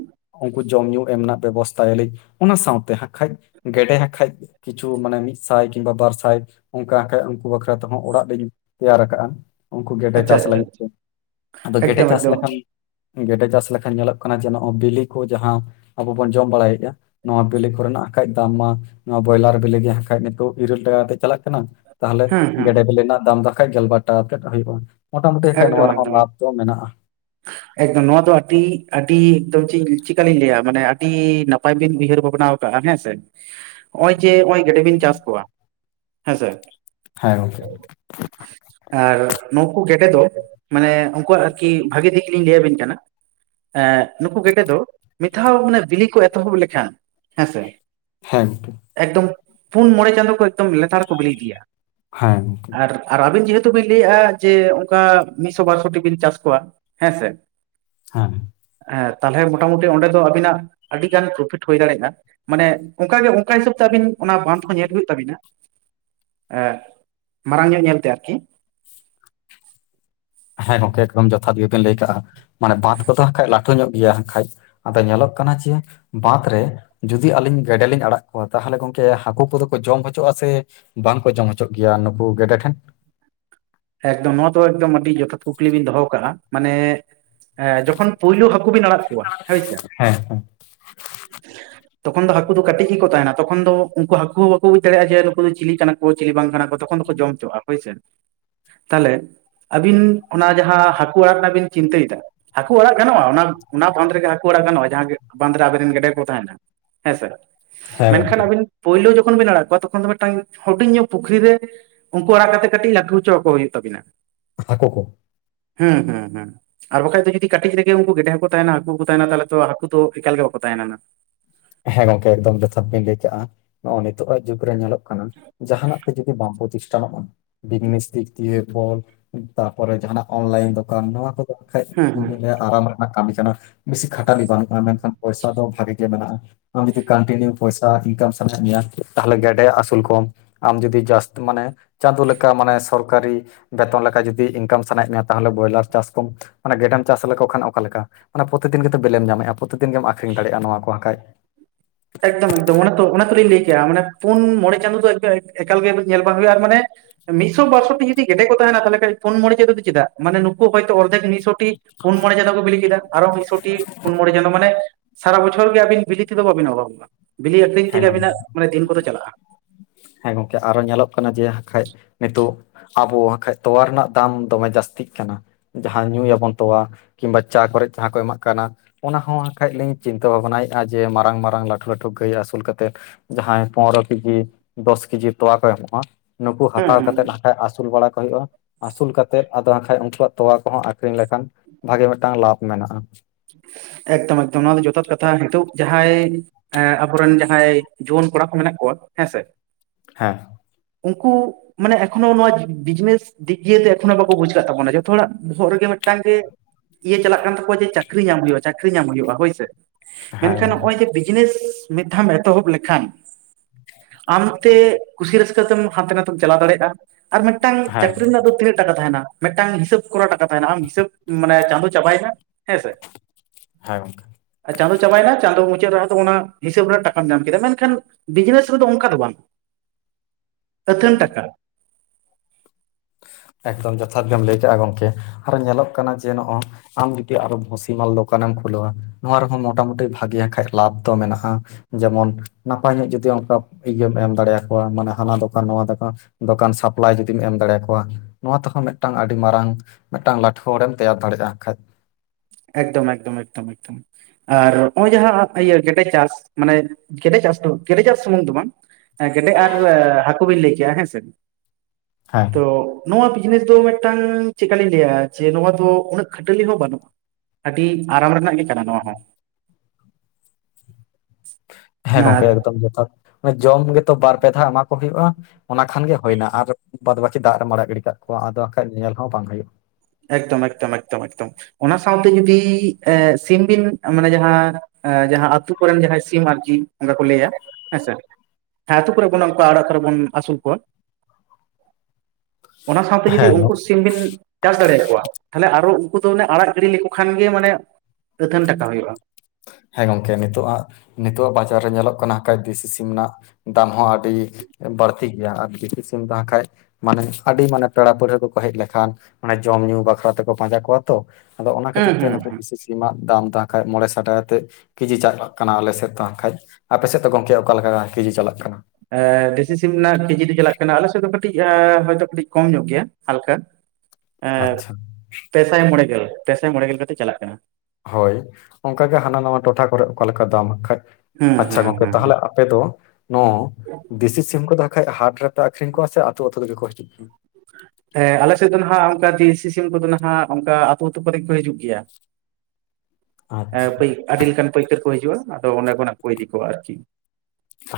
ᱩᱱᱠᱩ ᱡᱚᱢ ᱧᱩ ᱮᱢ ᱨᱮᱱᱟᱜ ᱵᱮᱵᱚᱥᱛᱷᱟᱭᱟᱞᱤᱧ ᱚᱱᱟ ᱥᱟᱶᱛᱮ ᱦᱟᱜᱠᱷᱟᱡ ᱜᱮᱰᱮ ᱦᱟᱠᱷᱟᱡ ᱠᱤᱪᱩ ᱢᱟᱱᱮ ᱢᱤᱫ ᱥᱟᱭ ᱠᱤᱱᱵᱟ ᱵᱟᱨ ᱥᱟᱭ ᱚᱱᱠᱟ ᱦᱟᱸᱜᱠᱷᱟᱡ ᱩᱱᱠᱩ ᱵᱟᱠᱷᱨᱟ ᱛᱮᱦᱚᱸ ᱚᱲᱟᱜ ᱨᱤᱧ ᱛᱮᱭᱟᱨ ᱟᱠᱟᱜ-ᱟ᱾ ᱩᱱᱠᱩ ᱜᱮᱰᱮ ᱟᱪᱪᱷᱟ ᱪᱟᱥ ᱟᱪᱪᱷᱟ ᱞᱟᱹᱜᱤᱫ ᱟᱪᱪᱷᱟ ᱛᱮ᱾ ᱟᱫᱚ ᱜᱮᱰᱮ ᱮᱠᱫᱚᱢ ᱪᱟᱥ ᱮᱠᱫᱚᱢ ᱞᱮᱠᱷᱟᱱ ᱜᱮᱰᱮ ᱪᱟᱥ ᱞᱮᱠᱷᱟᱱ ᱧᱮᱞᱚᱜ ᱠᱟᱱᱟ ᱡᱮ ᱱᱚᱜ-ᱚᱭ ᱵᱤᱞᱤ ᱠᱚ ᱡᱟᱦᱟᱸ ᱟᱵᱚ ᱵᱚᱱ ᱡᱚᱢ ᱵᱟᱲᱟᱭᱮᱫ-ᱟ᱾ ᱱᱚᱣᱟ ᱵᱮᱤᱞᱮ ᱠᱚᱨᱮᱱᱟᱜ ᱦᱟᱸᱠᱷᱟᱡ ᱫᱟᱢ ᱢᱟ ᱱᱚᱣᱟ ᱵᱚᱭᱞᱟᱨ ᱵᱮᱞᱮ ᱜᱮ ᱦᱟᱸᱜᱠᱷᱟᱡ ᱱᱤᱛᱚᱜ ᱤᱨᱟᱹᱞ ᱴᱟᱠᱟ ᱠᱟᱛᱮ ᱪᱟᱞᱟᱜ ᱠᱟᱱᱟ᱾ ᱛᱟᱦᱚᱞᱮ ᱦᱩᱸ ᱦᱩᱸ ᱜᱮᱰᱮ ᱵᱤᱞᱤ ᱨᱮᱱᱟᱜ ᱫᱟᱢ ᱫᱚ ᱦᱟᱠᱟᱱᱡ ᱜᱮᱞᱵᱟᱨ ᱴᱟᱠᱟ ᱛᱮᱫ ᱦᱩᱭᱩᱜ-ᱟ᱾ ᱢᱚᱴᱟᱢᱩᱴᱤ ᱦᱟᱠᱷᱟᱱ ᱱᱚᱣᱟ ᱮᱠᱫᱚᱢ ᱨᱮᱦᱚᱸ ᱮᱠᱫᱚᱢ ᱞᱟᱵᱷ ᱫᱚ ᱢᱮᱱᱟᱜ-ᱟ᱾ ᱮᱠᱫᱚᱢ ᱱᱚᱣᱟ ᱫᱚ ᱟᱹᱰᱤ ᱟᱹᱰᱤ ᱮᱠᱫᱚᱢ ᱪᱮᱫ ᱤᱧ ᱪᱤᱫᱠᱟᱞᱤᱧ ᱞᱟᱹᱭᱟ ᱢᱟᱱᱮ ᱟᱹᱰᱤ ᱱᱟᱯ ᱯᱟᱭ ᱵᱤᱱ ᱩᱭᱦᱟᱹᱨ ᱵᱷᱟᱵᱽᱱᱟᱣ ᱟᱠᱟᱟᱜ-ᱟ ᱦᱮᱸ ᱥᱮ᱾ ᱦᱚᱸᱜ-ᱚᱭ ᱡᱮ ᱚᱸᱭ ᱜᱮᱰᱮ ᱵᱤᱱ ᱪᱟᱥ ᱠᱚᱣᱟ ᱦᱮᱸᱥᱮ᱾ ᱦᱮᱸ ᱜᱚᱝᱠᱮ᱾ ᱟᱨ ᱱᱩᱝᱠᱩ ᱜᱮᱰᱮ ᱫᱚ ᱢᱟᱱᱮ ᱩᱱᱠᱩᱣᱟᱜ ᱟᱨᱠᱤ ᱵᱷᱟᱜᱤ ᱫᱤᱠ ᱞᱤᱧ ᱞᱟᱹᱭᱟᱵᱤᱱ ᱠᱟᱱᱟ ᱮᱸᱜ ᱱᱩᱠᱩ ᱜᱮᱰᱮ ᱫᱚ ᱢᱤᱫ ᱫᱷᱟᱣ ᱢᱟᱱᱮ ᱵᱤᱞᱤ ᱠᱚ ᱮᱛᱚᱦᱚᱵ ᱞᱮᱠᱷᱟᱱ ᱦᱮᱸᱥᱮ᱾ ᱦᱮᱸ ᱜᱚᱝᱠᱮ᱾ ᱮᱠᱫᱚᱢ ᱯᱩᱱ ᱢᱚᱬᱮ ᱪᱟᱸᱫᱳ ᱠᱚ ᱮᱠᱫᱚᱢ ᱞᱮᱛᱟᱲ ᱨᱮᱠᱚ ᱵᱤᱞᱤ ᱤᱫᱤᱭᱟ᱾ ᱦᱮᱸ ᱜᱚᱝᱠᱮ᱾ ᱟᱨ ᱟᱨ ᱟᱹᱵᱤᱱ ᱡᱮᱦᱮᱛᱩ ᱵᱤᱱ ᱞᱟᱹᱭᱮᱫᱼᱟ ᱡᱮ ᱚᱱᱠᱟ ᱢᱤᱫᱥᱚ ᱵᱟᱨᱥᱚᱴᱤ ᱵᱤᱱ ᱪᱟᱥ ᱠᱚᱣᱟ ᱦᱮᱸᱥᱮ᱾ ᱦᱮᱸ᱾ ᱦᱮᱸ ᱛᱟᱦᱚᱞᱮ ᱢᱳᱴᱟ ᱢᱩᱴᱤ ᱚᱸᱰᱮ ᱫᱚ ᱟᱵᱤᱱᱟᱜ ᱟᱹᱰᱤᱜᱟᱱ ᱯᱨᱚᱯᱷᱤᱴ ᱦᱩᱭ ᱫᱟᱲᱮᱭᱟᱜᱼᱟ᱾ ᱢᱟᱱᱮ ᱚᱱᱠᱟᱜᱮ ᱚᱱᱠᱟ ᱦᱤᱥᱟᱹᱵ ᱛᱮ ᱟᱹᱵᱤᱱ ᱚᱱᱟ ᱵᱟᱸᱫᱷ ᱦᱚᱸ ᱧᱮᱞ ᱦᱩᱭᱩᱜ ᱛᱟᱵᱤᱱᱟ᱾ ᱮ ᱢᱟᱨᱟᱝ ᱧᱚᱜ ᱧᱮᱞ ᱛᱮ ᱟᱨᱠᱤ᱾ [inaudible] ᱦᱮᱸ ᱜᱚᱝᱠᱮ ᱮᱠᱫᱚᱢ ᱡᱚᱛᱷᱟᱛ ᱜᱮᱵᱤᱱ ᱞᱟᱹᱭ ᱠᱟᱜ-ᱟ ᱢᱟᱱᱮ ᱵᱟᱸᱷ ᱠᱚᱫᱚ ᱦᱟᱸᱠᱟᱱᱡ ᱞᱟᱹᱴᱷᱩ ᱧᱚᱜ ᱜᱮᱭᱟ ᱦᱟᱸᱠᱷᱟᱡ᱾ ᱟᱫᱚ ᱧᱮᱞᱚᱜ ᱠᱟᱱᱟ ᱡᱮ ᱵᱟᱸᱫᱽᱷ ᱨᱮ ᱡᱩᱫᱤ ᱟᱹᱞᱤᱧ ᱜᱮᱰᱮ ᱞᱤᱧ ᱟᱲᱟᱜ ᱠᱚᱣᱟ ᱛᱟᱦᱚᱞᱮ ᱜᱚᱝᱠᱮ ᱦᱟᱹᱠᱩ ᱠᱚᱫᱚ ᱠᱚ ᱡᱚᱢ ᱦᱚᱪᱩᱜ ᱟᱥᱮ ᱵᱟᱝᱠᱚ ᱡᱚᱢ ᱦᱚᱪᱚᱜ ᱜᱮᱭᱟ ᱱᱩᱠᱩ ᱜᱮᱰᱮ ᱴᱷᱮᱱ? ᱮᱠᱫᱚᱢ ᱱᱚᱣᱟ ᱫᱚ ᱮᱠᱫᱚᱢ ᱟᱹᱰᱤ ᱡᱚᱛᱷᱟᱛ ᱠᱩᱠᱞᱤ ᱵᱤᱱ ᱫᱚᱦᱚ ᱠᱟᱜ-ᱟ᱾ ᱢᱟᱱᱮ ᱮ ᱡᱚᱠᱷᱚᱱ ᱯᱳᱭᱞᱳ ᱦᱟᱹᱠᱩ ᱵᱤᱱ ᱟᱲᱟᱜ ᱠᱚᱣᱟ ᱦᱳᱭᱥᱮ ᱦᱮᱸ ᱛᱚᱠᱷᱚᱱ ᱫᱚ ᱦᱟᱹᱠᱩ ᱫᱚ ᱠᱟᱹᱴᱤᱡ ᱜᱮᱠᱚ ᱛᱟᱦᱮᱱᱟ, ᱛᱚᱠᱷᱚᱱ ᱫᱚ ᱩᱱᱠᱩ ᱦᱟᱹᱠᱩ ᱵᱩᱡᱽ ᱫᱟᱲᱮᱭᱟᱜᱼᱟ ᱡᱮ ᱱᱩᱠᱩ ᱫᱚ ᱪᱤᱠᱤ ᱠᱟᱱᱟ ᱠᱩ, ᱪᱤᱞᱤ ᱵᱟᱝ ᱠᱟᱱᱟ ᱠᱩ ᱛᱚᱠᱷᱚᱱ ᱫᱚᱠᱚ ᱡᱚᱢ ᱦᱚᱪᱣᱟᱜᱼᱟ, ᱦᱳᱭᱥᱮ᱾ ᱛᱟᱦᱞᱮ, ᱟᱹᱵᱤᱱ ᱚᱱᱟ ᱡᱟᱸᱦᱟ ᱦᱟᱹᱠᱩ ᱟᱲᱟᱜ ᱨᱮᱱᱟᱜ ᱵᱤᱱ ᱪᱤᱱᱛᱟᱹ ᱭᱮᱫᱟ ᱦᱟᱹᱠᱩ ᱟᱲᱟᱜ ᱜᱟᱱᱚᱜᱼᱟ, ᱚᱱᱟ ᱚᱱᱟ ᱵᱟᱸᱫᱽ ᱨᱮᱜᱮ ᱦᱟᱹᱠᱩ ᱟᱲᱟᱜ ᱜᱟᱱᱚᱜᱼᱟ ᱡᱟᱦᱟᱸ ᱜᱮ ᱵᱟᱸᱫᱽ ᱨᱮ ᱟᱵᱮᱱ ᱨᱮᱱ ᱜᱮᱰᱮ ᱠᱚ ᱛᱟᱸᱦᱮᱱᱟ? ᱦᱮᱸ ᱥᱮ, ᱦᱮᱸ ᱢᱮᱱᱠᱷᱟᱱ ᱜᱚᱝᱠᱮ ᱟᱹᱵᱤᱱ ᱯᱳᱭᱞᱳ ᱡᱚᱠᱷᱚᱱ ᱵᱤᱱ ᱟᱲᱟᱜ ᱠᱚᱣᱟ ᱛᱚᱠᱷᱚᱱ ᱫᱚ ᱢᱮᱫᱴᱟᱝ ᱦᱩᱰᱤᱧ ᱧᱚᱜ ᱯᱩᱠᱷᱨᱤ ᱨᱮ ᱩᱱᱠᱩ ᱟᱲᱟᱜ ᱠᱟᱛᱮ ᱠᱟᱹᱴᱤᱡ ᱞᱟᱹᱴᱷᱩ ᱦᱚᱪᱚ ᱦᱳᱭᱳᱜ ᱛᱟᱵᱤᱱᱟ᱾ ᱦᱟᱠᱳ ᱠᱚ᱾ ᱦᱩᱸ ᱦᱩᱸ ᱦᱩᱸ᱾ ᱟᱨ ᱵᱟᱠᱷᱟᱡ ᱫᱚ ᱡᱩᱫᱤ ᱠᱟᱹᱴᱤᱡ ᱨᱮᱜᱮ ᱩᱱᱠᱩ ᱜᱮᱰᱮ ᱦᱚᱸᱠᱩ ᱛᱟᱸᱦᱮᱱᱟ ᱦᱟᱹᱠᱩ ᱦᱟᱸᱠᱚ ᱛᱟᱦᱮᱱᱟ ᱛᱟᱦᱞᱮ ᱛᱚ ᱦᱟᱹᱠᱩ ᱫᱚ ᱮᱠᱟᱞ ᱜᱮ ᱵᱟᱠᱚ ᱛᱟᱸᱦᱮᱱᱟ᱾ ᱦᱮᱸ ᱜᱚᱢᱠᱮ ᱮᱠᱫᱚᱢ ᱡᱚᱛᱷᱟᱛ ᱵᱤᱱ ᱞᱟᱹᱭ ᱠᱟᱜᱼᱟ, ᱱᱚᱜᱼᱚᱭ ᱱᱤᱛᱚᱜᱼᱟᱜ ᱡᱩᱜᱽ ᱨᱮ ᱧᱮᱞᱚᱜ ᱠᱟᱱᱟ ᱡᱟᱸᱦᱟᱱᱟᱜ ᱛᱮ ᱡᱩᱫᱤ ᱵᱟᱝ ᱠᱚ ᱪᱤᱥᱴᱟᱱᱚᱜᱼᱟ [unintelligible] ᱫᱤᱭᱮ ᱵᱚᱞ ᱛᱟᱯᱚᱨᱮ ᱡᱟᱸᱦᱟᱱᱟᱜ ᱚᱱᱞᱟᱭᱤᱱ ᱫᱚᱠᱟᱱ ᱱᱚᱣᱟ ᱠᱚᱫᱚ ᱵᱟᱠᱷᱟᱡ ᱦᱩᱸ ᱤᱧ ᱦᱩᱸ ᱫᱚᱧ ᱞᱟᱹᱭᱟ ᱟᱨᱟᱢ ᱨᱮᱱᱟᱜ ᱠᱟᱹᱢᱤ ᱠᱟᱱᱟ, ᱵᱤᱥᱤ ᱠᱷᱟᱴᱟᱞᱤ ᱵᱟᱹᱱᱩᱜᱼᱟ, ᱢᱮᱱᱠᱷᱟᱱ ᱯᱚᱭᱥᱟ ᱫᱚ ᱵᱷᱟᱜᱮ ᱜᱮ ᱢᱮᱱᱟᱜᱼᱟ, ᱟᱢ ᱡᱩᱫᱤ ᱠᱟᱱᱴᱤᱱᱤᱭᱩ ᱯᱚᱭᱥᱟ ᱤᱱᱠᱟᱢ ᱥᱟᱱᱟᱭᱮᱫ ᱢᱮᱭᱟ ᱛᱟᱦᱞᱮ ᱜᱮᱰᱮ ᱟᱹᱥᱩᱞ ᱠᱚᱢ᱾ ᱟᱢ ᱡᱩᱫᱤ ᱡᱟᱥᱛ ᱢᱟᱱᱮ ᱪᱟᱸᱫᱳ ᱞᱮᱠᱟ ᱢᱟᱱᱮ ᱥᱚᱨᱠᱟᱨᱤ ᱵᱮᱛᱚᱱ ᱞᱮᱠᱟ ᱡᱩᱫᱤ ᱤᱱᱠᱟᱢ ᱥᱟᱱᱟᱭᱮᱫ ᱢᱮᱭᱟ ᱛᱟᱦᱚᱞᱮ ᱵᱚᱭᱞᱟᱨ ᱪᱟᱥ ᱠᱚᱢ᱾ ᱢᱟᱱᱮ ᱜᱮᱰᱮᱢ ᱪᱟᱥ ᱞᱮᱠᱚ ᱠᱷᱟᱱ ᱚᱠᱟ ᱞᱮᱠᱟ, ᱢᱟᱱᱮ ᱯᱨᱚᱛᱤᱫᱤᱱ ᱜᱮᱛᱚ ᱵᱮᱞᱮᱢ ᱧᱟᱢᱮᱫᱼᱟ ᱯᱨᱚᱛᱤᱫᱤᱱ ᱜᱮᱢ ᱟᱠᱷᱨᱤᱧ ᱫᱟᱲᱮᱭᱟᱜᱼᱟ ᱱᱚᱣᱟ ᱠᱚ ᱵᱟᱠᱷᱟᱡ᱾ ᱮᱠᱫᱚᱢ ᱮᱠᱫᱚᱢ ᱚᱱᱮ ᱛᱚ ᱚᱱᱟ ᱛᱚᱞᱤᱧ ᱞᱟᱹᱭ ᱠᱮᱜ-ᱟ ᱢᱟᱱᱮ ᱯᱩᱱ ᱢᱚᱬᱮ ᱪᱟᱸᱫᱳ ᱫᱚ ᱮᱠᱟᱞ ᱜᱮ ᱧᱮᱞ ᱵᱟᱝ ᱦᱳᱭᱳᱜᱼᱟ ᱟᱨ ᱢᱟᱱᱮ ᱢᱤᱫᱥᱚ ᱵᱟᱨᱥᱚ ᱴᱤ ᱡᱩᱫᱤ ᱜᱮᱰᱮ ᱠᱚ ᱛᱟᱸᱦᱮᱱᱟ ᱛᱟᱦᱞᱮ ᱠᱷᱟᱱ ᱯᱷᱩᱱ ᱢᱚᱬᱮ ᱪᱟᱫᱩ ᱫᱚ ᱪᱮᱫᱟᱜ? ᱢᱟᱱᱮ ᱱᱩᱠᱩ ᱦᱚᱭᱛᱳ ᱚᱨᱫᱮᱠ ᱢᱤᱫᱥᱚᱴᱤ ᱯᱩᱱ ᱢᱚᱬᱮ ᱪᱟᱸᱫᱚ ᱠᱚ ᱵᱤᱞᱤ ᱠᱮᱫᱟ ᱟᱨᱚ ᱢᱤᱫᱥᱚ ᱴᱤ ᱯᱩᱱ ᱢᱚᱬᱮ ᱪᱟᱸᱫᱚ ᱢᱟᱱᱮ ᱥᱟᱨᱟ ᱵᱚᱪᱷᱚᱨ ᱜᱮ ᱟᱹᱵᱤᱱ ᱵᱤᱞᱤ ᱛᱮᱫᱚ ᱵᱟᱹᱵᱤᱱ ᱚᱰᱷᱟᱵᱚᱜ-ᱟ, ᱵᱤᱞᱤ ᱟᱹᱠᱷᱨᱤᱧ ᱦᱮᱸ ᱛᱮᱜᱮ ᱜᱚᱝ ᱟᱵᱤᱱᱟᱜ ᱢᱟᱱᱮ ᱫᱤᱱ ᱠᱚᱫᱚ ᱪᱟᱞᱟᱜᱼᱟ᱾ ᱦᱮᱸ ᱜᱚᱢᱠᱮ ᱟᱨᱚ ᱧᱮᱞᱚᱜ ᱠᱟᱱᱟ ᱡᱮ ᱦᱟᱸᱜ ᱠᱷᱟᱡ ᱱᱤᱛᱚᱜ ᱟᱵᱚ ᱦᱟᱜᱠᱷᱟᱡ ᱛᱚᱣᱟ ᱨᱮᱱᱟᱜ ᱫᱟᱢ ᱫᱚᱢᱮ ᱡᱟᱹᱥᱛᱤᱜ ᱠᱟᱱᱟ, ᱡᱟᱦᱟᱸ ᱧᱩᱭᱟᱵᱚᱱ ᱛᱚᱣᱟ ᱠᱤᱝᱵᱟ ᱪᱟ ᱠᱚᱨᱮ ᱡᱟᱸᱦᱟ ᱠᱚ ᱮᱢᱟᱜ ᱠᱟᱱᱟ᱾ ᱚᱱᱟ ᱦᱚᱸ ᱦᱟᱸᱜ ᱠᱷᱟᱡ ᱞᱤᱧ ᱪᱤᱱᱛᱟᱹ ᱵᱷᱟᱵᱽᱱᱟ ᱭᱮᱫᱼᱟ ᱡᱮ ᱢᱟᱨᱟᱝ ᱢᱟᱨᱟᱝ ᱞᱟᱹᱴᱷᱩ ᱞᱟᱹᱴᱷᱩ ᱜᱟᱹᱭ ᱟᱹᱥᱩᱞ ᱠᱟᱛᱮᱫ ᱡᱟᱸᱦᱟᱸᱭ ᱯᱚᱱᱨᱚ ᱠᱮᱡᱤ, ᱫᱚᱥ ᱠᱮᱡᱤ ᱛᱚᱣᱟ ᱠᱚ ᱮᱢᱚᱜᱼᱟ, ᱱᱩᱠᱩ ᱦᱮᱸ ᱦᱟᱛᱟᱣ ᱦᱮᱸ ᱠᱟᱛᱮᱜ ᱮ ᱟᱹᱥᱩᱞ ᱵᱟᱲᱟ ᱠᱚ ᱦᱳᱭᱳᱜᱼᱟ, ᱟᱹᱥᱩᱞ ᱠᱟᱛᱮᱫ ᱟᱫᱚ ᱦᱟᱸᱜ ᱠᱷᱟᱡ ᱩᱱᱠᱩᱣᱟᱜ ᱛᱚᱣᱟ ᱠᱚᱦᱚᱸ ᱟᱹᱠᱷᱨᱤᱧ ᱞᱮᱠᱷᱟᱱ ᱵᱷᱟᱜᱮ ᱢᱮᱫᱴᱟᱝ ᱞᱟᱵᱷ ᱢᱮᱱᱟᱜᱼᱟ᱾ ᱮᱠᱫᱚᱢ ᱮᱠᱫᱚᱢ ᱱᱚᱣᱟ ᱫᱚ ᱡᱚᱛᱷᱟᱛ ᱠᱟᱛᱷᱟ, ᱱᱤᱛᱚᱜ ᱡᱟᱸᱦᱟᱸᱭ ᱮᱸ ᱟᱵᱚᱨᱮᱱ ᱡᱟᱦᱟᱸᱭ ᱡᱩᱣᱟᱹᱱ ᱠᱚᱲᱟ ᱠᱚ ᱢᱮᱱᱟᱜ ᱠᱚᱣᱟ ᱦᱮᱸᱥᱮ ᱦᱮᱸ ᱩᱱᱠᱩ ᱢᱟᱱᱮ ᱮᱠᱷᱚᱱᱚ ᱱᱚᱣᱟ ᱵᱤᱡᱽᱱᱮᱥ ᱫᱤᱠ ᱫᱤᱭᱮ ᱫᱚ ᱮᱠᱷᱚᱱᱚ ᱵᱟᱠᱚ ᱵᱩᱡ ᱟᱠᱟᱫ ᱛᱟᱵᱚᱱᱟ, ᱡᱷᱚᱛᱚ ᱦᱚᱲᱟᱜ ᱵᱚᱦᱚᱜ ᱨᱮᱜᱮ ᱢᱤᱫᱴᱟᱝ ᱜᱮ ᱤᱭᱟᱹ ᱪᱟᱞᱟᱜ ᱠᱟᱱ ᱛᱟᱠᱚᱣᱟ ᱡᱮ ᱪᱟ ᱪᱟᱹᱠᱨᱤ ᱧᱟᱢ ᱦᱳᱭᱳᱜᱼᱟ ᱪᱟᱹᱠᱨᱤ ᱧᱟᱢ ᱦᱳᱭᱳᱜᱼᱟ, ᱦᱳᱭᱥᱮ᱾ ᱦᱮᱸ ᱢᱮᱱᱠᱷᱟᱱ ᱜᱚᱝᱠᱮ ᱱᱚᱜᱼᱚᱭ ᱡᱮ ᱵᱤᱡᱽᱱᱮᱥ ᱢᱤᱫ ᱫᱷᱟᱣ ᱮᱢ ᱮᱛᱚᱦᱚᱵ ᱞᱮᱠᱷᱟᱱ ᱟᱢ ᱛᱮ ᱠᱩᱥᱤ ᱨᱟᱹᱥᱠᱟᱹ ᱛᱮᱢ ᱦᱟᱱᱛᱮ ᱱᱟᱛᱮᱢ ᱪᱟᱞᱟᱣ ᱫᱟᱲᱮᱭᱟᱜᱼᱟ, ᱟᱨ ᱢᱤᱫ ᱢᱤᱫᱴᱟᱝ ᱦᱮᱸ ᱪᱟᱹᱠᱨᱤ ᱨᱮᱱᱟᱜ ᱫᱚ ᱛᱤᱱᱟᱹᱜ ᱴᱟᱠᱟ ᱛᱟᱸᱦᱮᱱᱟ ᱢᱮᱫᱴᱟᱝ ᱦᱤᱥᱟᱹᱵ ᱠᱚᱨᱟ ᱴᱟᱠᱟ ᱛᱟᱸᱦᱮᱱᱟ ᱟᱢ ᱦᱤᱥᱟᱹᱵ ᱢᱟᱱᱮ ᱪᱟᱸᱫᱳ ᱪᱟᱵᱟᱭᱮᱱᱟ ᱦᱮᱸ ᱥᱮ‍? ᱦᱮᱸ ᱜᱚᱢᱠᱮ᱾ ᱟᱨ ᱪᱟᱸᱫᱳ ᱪᱟᱵᱟᱭᱮᱱᱟ ᱪᱟᱸᱫᱳ ᱢᱩᱪᱟᱹᱫ ᱨᱮ ᱟᱫᱚ ᱚᱱᱟ ᱦᱤᱥᱟᱹᱵ ᱨᱮᱱᱟᱜ ᱴᱟᱠᱟᱢ ᱧᱟᱢ ᱠᱮᱫᱟ, ᱢᱮᱱᱠᱷᱟᱱ ᱵᱤᱡᱽᱱᱮᱥ ᱨᱮᱫᱚ ᱚᱱᱠᱟ ᱫᱚ ᱵᱟᱝ, ᱟᱹᱛᱷᱟᱹᱱ ᱴᱟᱠᱟ᱾ ᱮᱠᱫᱚᱢ ᱡᱚᱛᱷᱟᱛ ᱜᱮᱢ ᱞᱟᱹᱭ ᱠᱟᱜᱼᱟ ᱜᱚᱢᱠᱮ, ᱟᱨᱚ ᱧᱮᱞᱚᱜ ᱠᱟᱱᱟ ᱡᱮ ᱱᱚᱜᱼᱚᱭ ᱟᱢ ᱡᱩᱫᱤ ᱟᱨᱚ ᱵᱷᱩᱥᱤᱢᱟᱞ ᱫᱚᱠᱟᱱᱮᱢ ᱠᱷᱩᱞᱟᱹᱣᱟ, ᱱᱚᱣᱟ ᱨᱮᱦᱚᱸ ᱢᱚᱴᱟᱢᱩᱴᱤ ᱵᱷᱟᱜᱮ ᱦᱟᱜ ᱠᱷᱟᱡ ᱞᱟᱵᱷ ᱫᱚ ᱢᱮᱱᱟᱜᱼᱟ᱾ ᱡᱮᱢᱚᱱ ᱱᱟᱯᱟᱭ ᱧᱚᱜ ᱡᱩᱫᱤ ᱚᱱᱠᱟᱢ ᱤᱭᱟᱹᱢ ᱮᱢ ᱫᱟᱲᱮᱭᱟ ᱠᱚᱣᱟ ᱢᱟᱱᱮ ᱦᱟᱱᱟ ᱫᱚᱠᱟᱱ ᱱᱚᱣᱟ ᱫᱚᱠᱟᱱ ᱫᱚᱠᱟᱱ ᱥᱟᱯᱞᱟᱭ ᱡᱩᱫᱤᱢ ᱮᱢ ᱫᱟᱲᱮᱭᱟ ᱠᱚ ᱱᱚᱣᱟ ᱛᱮᱦᱚᱸ ᱢᱮᱫᱴᱟᱝ ᱟᱹᱰᱤ ᱢᱟᱨᱟᱝ, ᱢᱮᱫᱴᱟᱝ ᱞᱟᱹᱴᱷᱩ ᱦᱚᱲᱮᱢ ᱛᱮᱭᱟᱨ ᱫᱟᱲᱮᱭᱟᱜ-ᱟ, ᱦᱟᱸᱜ ᱠᱷᱟᱡ᱾ ᱮᱠᱫᱚᱢ ᱮᱠᱫᱚᱢ ᱮᱠᱫᱚᱢ ᱮᱠᱫᱚᱢ᱾ ᱟᱨ ᱱᱚᱜ-ᱚᱭ ᱡᱟᱦᱟᱸ ᱤᱭᱟᱹ ᱜᱮᱰᱮ ᱪᱟᱥ ᱢᱟᱱᱮ ᱜᱮᱰᱮ ᱪᱟᱥ ᱫᱚ ᱜᱮᱰᱮ ᱪᱟᱥ ᱥᱩᱢᱩᱝ ᱫᱚ ᱵᱟᱝ ᱮᱸ ᱜᱮᱰᱮ ᱟᱨ ᱦᱟᱹᱠᱩ ᱵᱤᱱ ᱞᱟᱹᱭ ᱠᱮᱜ-ᱟ ᱦᱮᱸ ᱥᱮ? ᱦᱮᱸ ᱛᱚ ᱱᱚᱣᱟ ᱵᱤᱡᱽᱱᱮᱥ ᱫᱚ ᱢᱤᱫᱴᱟᱝ ᱪᱮᱫ ᱠᱟᱞᱤᱧ ᱞᱟᱹᱭᱟ, ᱡᱮ ᱱᱚᱣᱟ ᱫᱚ ᱩᱱᱟᱹᱜ ᱠᱷᱟᱹᱴᱟᱹᱞᱤ ᱦᱚᱸ ᱵᱟᱹᱱᱩᱜ-ᱟ᱾ ᱟᱹᱰᱤ ᱟᱨᱟᱢ ᱨᱮᱱᱟᱜ ᱜᱮ ᱠᱟᱱᱟ ᱱᱚᱣᱟ ᱦᱚᱸ᱾ ᱦᱮᱸ ᱟᱨ ᱜᱚᱝᱠᱮ ᱮᱠᱫᱚᱢ ᱡᱚᱛᱷᱟᱛ ᱟᱱᱮ ᱡᱚᱢ ᱜᱮᱛᱚ ᱵᱟᱨ ᱯᱮ ᱫᱷᱟᱣ ᱮᱢᱟ ᱠᱚ ᱦᱩᱭᱩᱜ-ᱟ᱾ ᱚᱱᱟ ᱠᱷᱟᱱ ᱜᱮ ᱦᱩᱭᱱᱟ ᱟᱨ ᱵᱟᱫᱽ ᱵᱟᱹᱠᱤ ᱫᱟᱜ ᱨᱮᱢ ᱟᱲᱟᱜ ᱜᱤᱰᱤ ᱠᱟᱜ ᱠᱚᱣᱟ ᱟᱫᱚ ᱦᱟᱸᱜ ᱠᱷᱟᱡ ᱧᱮᱞ ᱦᱚᱸ ᱵᱟᱝ ᱦᱩᱭᱩᱜ ᱮᱠᱫᱚᱢ ᱮᱠᱫᱚᱢ ᱮᱠᱫᱚᱢ ᱮᱠᱫᱚᱢ, ᱚᱱᱟ ᱥᱟᱶᱛᱮ ᱡᱩᱫᱤ ᱮ ᱥᱤᱢ ᱵᱤᱱ ᱢᱟᱱᱮ ᱡᱟᱦᱟᱸ ᱡᱟᱦᱟᱸ ᱟ- ᱛᱩ ᱠᱚᱨᱮᱱ ᱡᱟᱦᱟᱸᱭ ᱥᱤᱢ ᱟᱨᱠᱤ ᱚᱱᱠᱟ ᱠᱚ ᱞᱟᱹᱭᱟ ᱦᱮᱸᱥᱮ, ᱦᱮᱸ ᱟᱹᱛᱩ ᱠᱚᱨᱮ ᱵᱚᱱ ᱚᱱᱠᱟ ᱚᱲᱟᱜ ᱠᱚᱨᱮ ᱵᱚᱱ ᱟᱹᱥᱩᱞ ᱠᱚᱣᱟ᱾ ᱚᱱᱟ ᱥᱟᱶᱛᱮ ᱡᱩᱫᱤ ᱦᱮᱸ ᱩᱱᱠᱩ ᱥᱤᱢ ᱵᱤᱱ ᱪᱟᱥ ᱫᱟᱲᱮᱭᱟ ᱠᱚᱣᱟ᱾ ᱛᱟᱦᱚᱞᱮ ᱟᱨᱚ ᱩᱱᱠᱩ ᱫᱚ ᱚᱱᱮ ᱟᱲᱟᱜ ᱜᱤᱲᱤ ᱞᱮᱠᱚ ᱠᱷᱟᱱ ᱜᱮ ᱢᱟᱱᱮ ᱟᱹᱛᱷᱟᱹᱱ ᱴᱟᱠᱟ ᱦᱩᱭᱩᱜ-ᱟ᱾ ᱦᱮᱸ ᱜᱚᱝᱠᱮ ᱱᱤᱛᱚᱜ ᱟᱜ ᱱᱤᱛᱳᱜ-ᱟᱜ ᱵᱟᱡᱟᱨ ᱨᱮ ᱧᱮᱞᱚᱜ ᱠᱟᱱᱟ ᱦᱟᱸᱜ ᱠᱷᱟᱡ ᱫᱮᱥᱤ ᱥᱤᱢ ᱨᱮᱱᱟᱜ ᱫᱟᱢ ᱦᱚᱸ ᱟᱹᱰᱤ ᱵᱟᱹᱲᱛᱤ ᱜᱮᱭᱟ ᱟᱨ ᱫᱮᱥᱤ ᱥᱤᱢ ᱛᱟᱦᱮᱸ ᱠᱷᱟᱡ [unintelligible] ᱟᱹᱰᱤ ᱢᱟᱱᱮ ᱯᱮᱲᱟ ᱯᱟᱹᱲᱦᱟᱹ ᱠᱚᱠᱚ ᱦᱮᱡ ᱞᱮᱠᱷᱟᱱ ᱢᱟᱱᱮ ᱡᱚᱢ, ᱧᱩ ᱵᱟᱠᱷᱨᱟ ᱛᱮᱠᱚ ᱯᱟᱸᱡᱟ ᱠᱚᱣᱟ᱾ ᱛᱚ ᱟᱫᱚ ᱚᱱᱟ ᱠᱷᱟᱹᱛᱤᱨ ᱦᱩᱸ ᱛᱮ ᱦᱩᱸ ᱱᱩᱠᱩ ᱦᱩᱸ ᱫᱮᱥᱤ ᱥᱤᱢ-ᱟᱜ ᱫᱟᱢ ᱛᱟᱦᱮᱸ ᱠᱷᱟᱡ ᱢᱚᱬᱮ ᱥᱟᱭ ᱴᱟᱠᱟ ᱠᱟᱛᱮᱫ᱾ ᱠᱮᱡᱤ ᱪᱟᱞᱟᱜ ᱠᱟᱱᱟ ᱟᱞᱮ ᱥᱮᱫ ᱫᱚ ᱦᱟᱸᱜ ᱠᱷᱟᱡ ᱟᱯᱮ ᱥᱮᱫ ᱫᱚ ᱜᱚᱝᱠᱮ ᱚᱠᱟ ᱞᱮᱠᱟ ᱠᱮᱡᱤ ᱪᱟᱞᱟᱜ ᱠᱟᱱᱟ? ᱮ ᱫᱮᱥᱤ ᱥᱤᱢ ᱨᱮᱱᱟᱜ ᱠᱮᱡᱤ ᱫᱚ ᱪᱟᱞᱟᱜ ᱠᱟᱱᱟ ᱟᱞᱮ ᱥᱮᱫ ᱫᱚ ᱠᱟᱹᱴᱤᱡ ᱦᱚᱭ ᱛᱚ ᱠᱟᱹᱴᱤᱡ ᱠᱚᱢ ᱧᱚᱜ ᱜᱮᱭᱟ ᱦᱟᱞᱠᱟ᱾ ᱮ ᱟᱪᱪᱷᱟ ᱯᱮᱥᱟᱭ ᱢᱚᱬᱮ ᱜᱮᱞ, ᱯᱮᱥᱟᱭ ᱢᱚᱬᱮ ᱜᱮᱞ ᱠᱟᱛᱮ ᱪᱟᱞᱟᱜ ᱠᱟᱱᱟ᱾ ᱦᱳᱭ ᱚᱱᱠᱟ ᱜᱮ ᱦᱟᱱᱟ ᱱᱟᱣᱟ ᱴᱚᱴᱷᱟ ᱠᱚᱨᱮᱝ ᱚᱠᱟ ᱞᱮᱠᱟ ᱫᱟᱢ ᱦᱟᱸᱜ ᱠᱷᱟᱡ ᱦᱩᱸ ᱟᱪᱪᱷᱟ ᱦᱩᱸ ᱜᱚᱝᱠᱮ ᱦᱩᱸ ᱦᱩᱸ ᱛᱟᱦᱚᱞᱮ ᱟᱯᱮ ᱫᱚ ᱱᱚ ᱫᱮᱥᱤ ᱥᱤᱢ ᱠᱚᱫᱚ ᱦᱟᱸ-ᱠᱷᱟᱡ ᱦᱟᱴ ᱨᱮᱯᱮ ᱟᱹᱠᱷᱨᱤᱧ ᱠᱚᱣᱟ ᱥᱮ ᱟᱹᱛᱩ ᱟᱹᱛᱩ ᱨᱮᱜᱮ ᱠᱚ ᱦᱤᱡᱩᱜ ᱠᱟᱱᱟ? ᱦᱮᱸ ᱟᱞᱮ ᱥᱮᱫ ᱫᱚ ᱱᱟᱦᱟᱜ ᱚᱱᱠᱟ ᱫᱮᱥᱤ ᱥᱤᱢ ᱠᱚᱫᱚ ᱱᱟᱦᱟᱜ ᱚᱱᱠᱟ ᱟᱹᱛᱩ ᱟᱹᱛᱩ ᱠᱚᱨᱮ ᱠᱚ ᱦᱤᱡᱩᱜ ᱜᱮᱭᱟ᱾ [inaudible] ᱮ ᱟᱪᱪᱷᱟ ᱯᱟᱹᱭ ᱟᱹᱰᱤ ᱞᱮᱠᱟᱱ ᱯᱟᱹᱭᱠᱟᱹᱨ ᱠᱚ ᱦᱤᱡᱩᱜ-ᱟ, ᱟᱫᱚ ᱚᱸᱰᱮ ᱠᱷᱚᱱᱟᱜ ᱠᱚ ᱤᱫᱤ ᱠᱚᱣᱟ ᱟᱨᱠᱤ᱾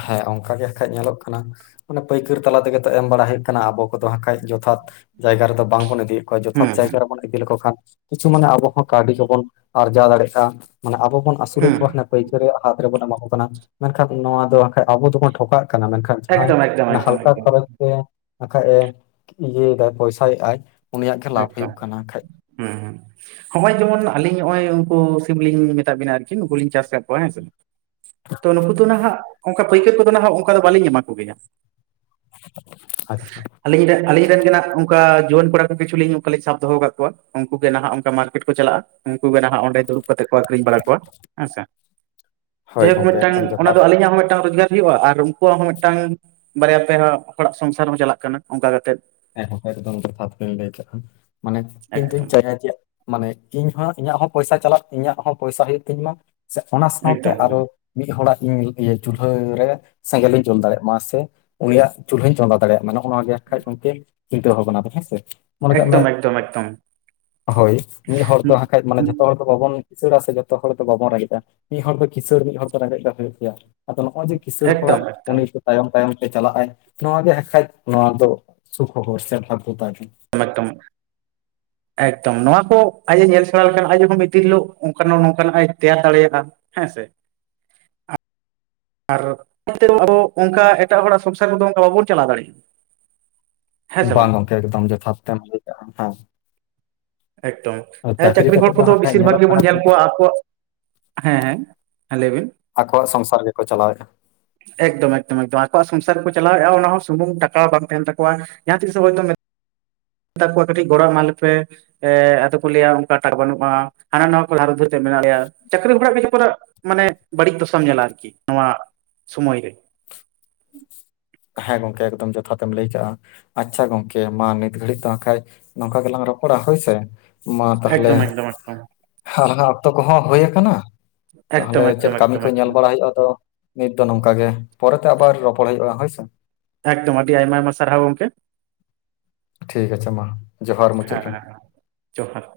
ᱦᱮᱸ ᱚᱱᱠᱟ ᱜᱮ ᱦᱟᱠᱷᱟᱡ ᱧᱮᱞᱚᱜ ᱠᱟᱱᱟ᱾ ᱢᱟᱱᱮ ᱯᱟᱹᱭᱠᱟᱹᱨ ᱛᱟᱞᱟ ᱛᱮᱜᱮ ᱛᱚ ᱮᱢ ᱵᱟᱲᱟ ᱦᱩᱭᱩᱜ ᱠᱟᱱᱟ, ᱟᱵᱚ ᱠᱚᱫᱚ ᱦᱟᱸᱜ ᱠᱷᱟᱡ ᱡᱚᱛᱷᱟᱛ ᱡᱟᱭᱜᱟ ᱨᱮᱫᱚ ᱵᱟᱝ ᱵᱚᱱ ᱤᱫᱤ ᱠᱟᱱᱟ ᱚᱠᱚ ᱦᱩᱸ ᱡᱚᱛᱷᱟᱛ ᱦᱩᱸ ᱡᱟᱭᱜᱟ ᱨᱮᱵᱚᱱ ᱤᱫᱤ ᱞᱮᱠᱚ ᱠᱷᱟᱱ ᱠᱤᱪᱷᱩ ᱢᱟᱱᱮ ᱟᱵᱚ ᱦᱚᱸ ᱠᱟᱹᱣᱰᱤ ᱠᱚᱵᱚᱱ ᱟᱨᱡᱟᱣ ᱫᱟᱲᱮᱭᱟᱜ-ᱟ ᱢᱟᱱᱮ ᱟᱵᱚ ᱵᱚᱱ ᱟᱹᱥᱩᱞᱮᱫ ᱦᱩᱸ ᱠᱚᱣᱟ ᱦᱟᱱᱮ ᱯᱟᱹᱭᱠᱟᱹᱨᱤᱭᱟᱹᱜ ᱦᱟᱛ ᱨᱮᱵᱚᱱ ᱮᱢᱟ ᱠᱚ ᱠᱟᱱᱟ, ᱢᱮᱱᱠᱷᱟᱱ ᱱᱚᱣᱟ ᱫᱚ ᱦᱟᱠᱷᱟᱡ ᱟᱵᱚ ᱫᱚᱵᱚᱱ ᱴᱷᱚᱠᱟᱜ ᱠᱟᱱᱟ ᱢᱮᱱᱠᱷᱟᱱ ᱮᱠᱫᱚᱢ ᱮᱠᱫᱚᱢ ᱡᱟᱦᱟᱸᱭ ᱮᱠᱫᱚᱢ ᱦᱟᱞᱠᱟ ᱮᱠᱫᱚᱢ ᱠᱷᱚᱨᱚᱪ ᱛᱮ ᱵᱟᱠᱷᱟᱡ ᱮ ᱤᱭᱟᱹᱭ ᱮᱫᱟᱭ ᱯᱚᱭᱥᱟᱭ ᱮᱫ-ᱟᱭ ᱩᱱᱤᱭᱟᱜ ᱜᱮ ᱞᱟᱵᱷ ᱦᱩᱭᱩᱜ ᱠᱟᱱᱟ ᱦᱟᱠᱷᱟᱡ᱾ ᱦᱩᱸ ᱦᱩᱸ ᱦᱚᱸᱜ-ᱚᱭ ᱡᱮᱢᱚᱱ ᱟᱹᱞᱤᱧ ᱱᱚᱜ-ᱚᱭ, ᱩᱱᱠᱩ ᱥᱤᱢᱞᱤᱧ ᱢᱮᱛᱟᱫ ᱵᱤᱱᱟ ᱟᱨᱠᱤ ᱱᱩᱠᱩ ᱞᱤᱧ ᱪᱟᱥ ᱟᱠᱟᱫ ᱠᱚᱣᱟ ᱦᱮᱸᱥᱮ᱾ ᱛᱚ ᱱᱩᱠᱩ ᱫᱚ ᱱᱟᱦᱟᱜ ᱚᱱᱠᱟ ᱯᱟᱹᱭᱠᱟᱹᱨ ᱠᱚᱫᱚ ᱱᱟᱦᱟᱜ ᱚᱱᱠᱟ ᱫᱚ ᱵᱟᱹᱞᱤᱧ ᱮᱢᱟ ᱠᱚ ᱜᱮᱭᱟ᱾ ᱟᱪᱪᱷᱟ, ᱟᱞᱤᱧ ᱟᱞᱤᱧ ᱨᱮᱱ ᱜᱮ ᱱᱟᱜ ᱚᱱᱠᱟ ᱡᱩᱣᱟᱹᱱ ᱠᱚᱲᱟ ᱡᱚᱛᱚ ᱠᱤᱪᱷᱩ ᱞᱤᱧ ᱚᱝᱠᱟ ᱥᱟᱵ ᱫᱚᱦᱚ ᱟᱠᱟᱫ ᱠᱚᱣᱟ᱾ ᱩᱱᱠᱩ ᱜᱮ ᱱᱟᱦᱟᱜ ᱚᱱᱠᱟ ᱢᱟᱨᱠᱮᱴ ᱠᱚ ᱪᱟᱞᱟᱜ-ᱟ, ᱩᱱᱠᱩ ᱜᱮ ᱱᱟᱦᱟᱜ ᱚᱸᱰᱮ ᱫᱩᱲᱩᱵ ᱠᱟᱛᱮ ᱠᱚ ᱟᱠᱷᱨᱤᱧ ᱵᱟᱲᱟ ᱠᱚᱣᱟ᱾ ᱦᱮᱸᱥᱮ ᱦᱳᱭ ᱡᱟᱭ ᱦᱳᱠ ᱜᱚᱝᱠᱮ ᱢᱤᱫᱴᱟᱝ ᱮᱠᱫᱚᱢ ᱚᱱᱟ ᱡᱚᱛᱷᱟᱛ ᱫᱚ ᱟᱹᱞᱤᱧᱟᱜ ᱦᱚᱸ ᱢᱤᱫᱴᱟᱝ ᱨᱳᱡᱽᱜᱟᱨ ᱦᱩᱭᱩᱜ-ᱟ ᱟᱨ ᱩᱱ- ᱠᱚᱣᱟᱜ ᱦᱚᱸ ᱢᱤᱫᱴᱟᱝ ᱵᱟᱨᱭᱟ, ᱯᱮᱭᱟ ᱦᱚᱲᱟᱜ ᱥᱚᱝᱥᱟᱨ ᱦᱚᱸ ᱪᱟᱞᱟᱜ ᱠᱟᱱᱟ ᱚᱱᱠᱟ ᱠᱟᱛᱮᱫ᱾ ᱦᱮᱸ ᱜᱚᱝᱠᱮ ᱮᱠᱫᱚᱢ ᱡᱚᱛᱷᱟᱵᱤᱱ ᱞᱟᱹᱭ ᱠᱟᱜ-ᱟ, ᱢᱟᱱᱮ ᱤᱧ ᱫᱩᱧ ᱮᱠᱫᱚᱢ ᱪᱟᱹᱭᱟ ᱡᱮ ᱢᱟᱱᱮ ᱤᱧ ᱦᱚᱸ ᱤᱧᱟᱹᱜ ᱦᱚᱸ ᱯᱚᱭᱥᱟ ᱪᱟᱞᱟᱜ ᱤᱧᱟᱹᱜ ᱦᱚᱸ ᱯᱚᱭᱥᱟ ᱦᱩᱭᱩᱜ ᱤᱧ ᱢᱟ ᱥᱮ ᱚᱱᱟ ᱥᱟᱶᱛᱮ ᱮᱠᱫᱚᱢ ᱟᱨᱚ ᱢᱤᱫ ᱦᱚᱲᱟᱜ ᱤᱧ ᱤᱭᱟᱹ ᱪᱩᱞᱦᱟᱹᱨᱮ ᱥᱮᱸᱜᱮᱞ ᱤᱧ ᱡᱩᱞ ᱫᱟᱲᱮᱭᱟᱜ ᱢᱟ ᱥᱮ ᱩᱱᱤᱭᱟᱜ ᱪᱩᱞᱦᱟᱹᱧ ᱪᱚᱸᱫᱟ ᱫᱟᱲᱮᱭᱟᱜ ᱢᱟ ᱱᱚᱜ-ᱱᱚᱣᱟ ᱜᱮ ᱠᱷᱟᱡ ᱜᱚᱢᱠᱮ ᱪᱤᱱᱛᱟᱹ ᱵᱷᱟᱵᱽᱱᱟ ᱫᱚ ᱦᱮᱸᱥᱮ᱾ ᱢᱚᱱᱮ ᱠᱟᱜ ᱢᱮ, ᱮᱠᱫᱚᱢ ᱮᱠᱫᱚᱢ ᱮᱠᱫᱚᱢ ᱮᱠᱫᱚᱢ ᱦᱳᱭ ᱢᱤᱫ ᱦᱚᱲ ᱫᱚ ᱦᱟᱠᱷᱟᱡ ᱢᱟᱱᱮ ᱡᱷᱚᱛᱚ ᱦᱚᱲ ᱵᱟᱵᱚᱱ ᱠᱤᱥᱟᱹᱲᱟ ᱥᱮ ᱡᱚᱛᱚ ᱦᱚᱲ ᱫᱚ ᱵᱟᱵᱚᱱ ᱨᱮᱜᱮᱡ-ᱟ ᱢᱤᱫ ᱦᱚᱲ ᱫᱚ ᱠᱤᱥᱟᱹᱲ ᱢᱤᱫ ᱦᱚᱲ ᱫᱚ ᱨᱮᱸᱜᱮᱡ ᱫᱚ ᱦᱳᱭᱳᱜ ᱜᱮᱭᱟ᱾ ᱟᱫᱚ ᱱᱚᱜ-ᱚᱭ ᱡᱮ ᱠᱤᱥᱟᱹᱲ ᱮᱠᱫᱚᱢ ᱦᱚᱲᱟᱜ ᱩᱱᱤ ᱮᱠᱫᱚᱢ ᱛᱟᱭᱚᱢ ᱛᱟᱭᱚᱢ ᱛᱮ ᱪᱟᱞᱟᱜ ᱟᱭ ᱱᱚᱣᱟ ᱜᱮ ᱦᱟᱠᱷᱟᱡ ᱱᱚᱣᱟ ᱫᱚ ᱥᱩ ᱠᱷᱚᱵᱚᱨ ᱥᱮ ᱵᱷᱟᱜᱜᱟ ᱛᱟᱭ ᱾ [inaudible] ᱮᱠᱫᱚᱢ ᱱᱚᱣᱟ ᱠᱚ ᱟᱡ ᱮ ᱧᱮᱞ ᱥᱮᱲᱟ ᱞᱮᱠᱷᱟᱱ ᱟᱡ ᱦᱚᱸ ᱢᱤᱫᱫᱤᱱ ᱦᱤᱞᱳᱜ ᱚᱝᱠᱟ ᱱᱚᱝᱠᱟᱱᱟᱜ ᱟᱡ ᱮ ᱛᱮᱭᱟᱨ ᱫᱟᱲᱮᱭᱟᱜ-ᱟ᱾ ᱦᱮᱸ ᱥᱮ? ᱟᱨ ᱚᱳᱠᱟ [inaudible] ᱮᱴᱟᱜ ᱦᱚᱲᱟᱜ ᱥᱚᱝᱥᱟᱨ ᱨᱮ ᱫᱚ ᱚᱝᱠᱟ ᱵᱟᱵᱚᱱ ᱪᱟᱞᱟᱣ ᱫᱟᱲᱮᱭᱟᱜ-ᱟ᱾ ᱵᱟᱝ ᱜᱚᱢᱠᱮ ᱮᱠᱫᱚᱢ ᱡᱚᱛᱷᱟᱛ ᱛᱮ ᱮᱢ ᱞᱟᱹᱭ ᱠᱟᱜ-ᱟ, ᱦᱮᱸ᱾ ᱮᱠᱫᱚᱢ ᱟᱨ ᱦᱮᱸ ᱪᱟᱹᱠᱨᱤ ᱠᱟᱛᱮᱫ ᱦᱚᱲ ᱠᱚ ᱫᱚ ᱦᱟᱸᱜ ᱠᱷᱟᱡ ᱵᱮᱥᱤᱨ ᱧᱮᱞᱚᱜ ᱵᱷᱟᱜᱽ ᱜᱮ ᱠᱟᱱᱟ ᱵᱚᱱ ᱡᱮ ᱧᱮᱞ ᱠᱚᱣᱟ ᱟᱠᱚᱣᱟᱜ ᱦᱮᱸ, ᱦᱮᱸ ᱞᱟᱹᱭ ᱵᱤᱱ ᱟᱠᱚᱣᱟᱜ ᱥᱚᱝᱥᱟᱨ ᱜᱮᱠᱚ ᱪᱟᱞᱟᱣᱮᱫᱼᱟ ᱮᱠᱫᱚᱢ ᱮᱠᱫᱚᱢ ᱮᱠᱫᱚᱢ ᱟᱠᱚᱣᱟᱜ ᱥᱚᱝᱥᱟᱨ ᱜᱮ ᱠᱚ ᱪᱟᱞᱟᱣᱮᱫᱼᱟ ᱚᱱᱟ ᱦᱚᱸ ᱥᱩᱢᱩᱝ ᱴᱟᱠᱟ ᱦᱚᱸ ᱵᱟᱝ ᱛᱟᱦᱮᱱ ᱛᱟᱠᱚᱣᱟ, ᱡᱟᱦᱟᱸ ᱛᱤᱥ ᱦᱚᱭᱛᱳ ᱢᱮᱛᱟ ᱠᱚᱣᱟ ᱠᱟᱹᱴᱤᱡ ᱜᱚᱲᱚ ᱮᱢᱟ ᱞᱮ ᱯᱮ, ᱮ ᱟᱫᱚ ᱠᱚ ᱞᱟᱹᱭᱟ ᱚᱱᱠᱟ ᱴᱟᱜ ᱵᱟᱹᱱᱩᱜᱼᱟ ᱦᱟᱱᱟ ᱱᱟᱣᱟ ᱠᱚ ᱫᱦᱟᱨ ᱩᱫᱷᱟᱹᱨ ᱛᱮ ᱢᱮᱱᱟᱜ ᱞᱮᱭᱟ ᱪᱟᱹᱠᱨᱤ ᱵᱚᱲᱟᱜ ᱜᱮ ᱯᱟᱨᱟ ᱾ ᱢᱟᱱᱮ ᱵᱟᱹᱲᱤᱡ ᱫᱚᱥᱟᱢ ᱧᱮᱞᱟ ᱟᱨᱠᱤ, ᱱᱚᱣᱟ ᱥᱩᱢᱚᱭ ᱨᱮ ᱦᱮᱸ ᱜᱚᱢᱠᱮ ᱮᱠᱫᱚᱢ ᱡᱚᱛᱷᱟᱛ ᱛᱮᱢ ᱞᱟᱹᱭ ᱟᱠᱟᱜᱼᱟ ᱾ ᱟᱪᱪᱷᱟ ᱜᱚᱢᱠᱮ ᱢᱟ ᱱᱤᱛ ᱜᱷᱟᱹᱲᱤᱡ ᱛᱚ ᱠᱷᱟᱡ ᱱᱚᱝᱠᱟ ᱜᱮᱞᱟᱝ ᱨᱚᱯᱚᱲᱟ ᱦᱳᱭ ᱥᱮ, ᱢᱟ ᱛᱟᱦᱚᱞᱮ ᱮᱠᱫᱚᱢ ᱮᱠᱫᱚᱢ ᱮᱠᱫᱚᱢ ᱟᱞᱟᱝᱟᱜ ᱚᱠᱛᱚ ᱠᱚᱦᱚᱸ ᱦᱳᱭ ᱟᱠᱟᱱᱟ ᱾ ᱛᱟᱦᱞᱮ ᱮᱠᱫᱚᱢ ᱮᱠᱫᱚᱢ ᱪᱮᱫ ᱠᱟᱹᱢᱤ ᱮᱠᱫᱚᱢ ᱠᱚ ᱧᱮᱞ ᱮᱠᱫᱚᱢ ᱵᱟᱲᱟ ᱦᱳᱭᱳᱜᱼᱟ ᱟᱫᱚ ᱱᱤᱛ ᱫᱚ ᱱᱚᱝᱠᱟ ᱜᱮ ᱯᱚᱨᱮᱛᱮ ᱟᱵᱟᱨ ᱨᱚᱯᱚᱲ ᱦᱳᱭᱳᱜᱼᱟ ᱦᱳᱭᱥᱮ, ᱮᱠᱫᱚᱢ ᱟᱹᱰᱤ ᱟᱭᱢᱟ ᱟᱭᱢᱟ ᱥᱟᱨᱦᱟᱣ ᱜᱚᱢᱠᱮ, ᱴᱷᱤᱠ ᱟᱪᱷᱮ ᱢᱟ, ᱡᱚᱦᱟᱨ ᱢᱩᱪᱟᱹᱫ ᱦᱮᱸ ᱨᱮ ᱾ ᱦᱮᱸ ᱡᱚᱦᱟᱨ,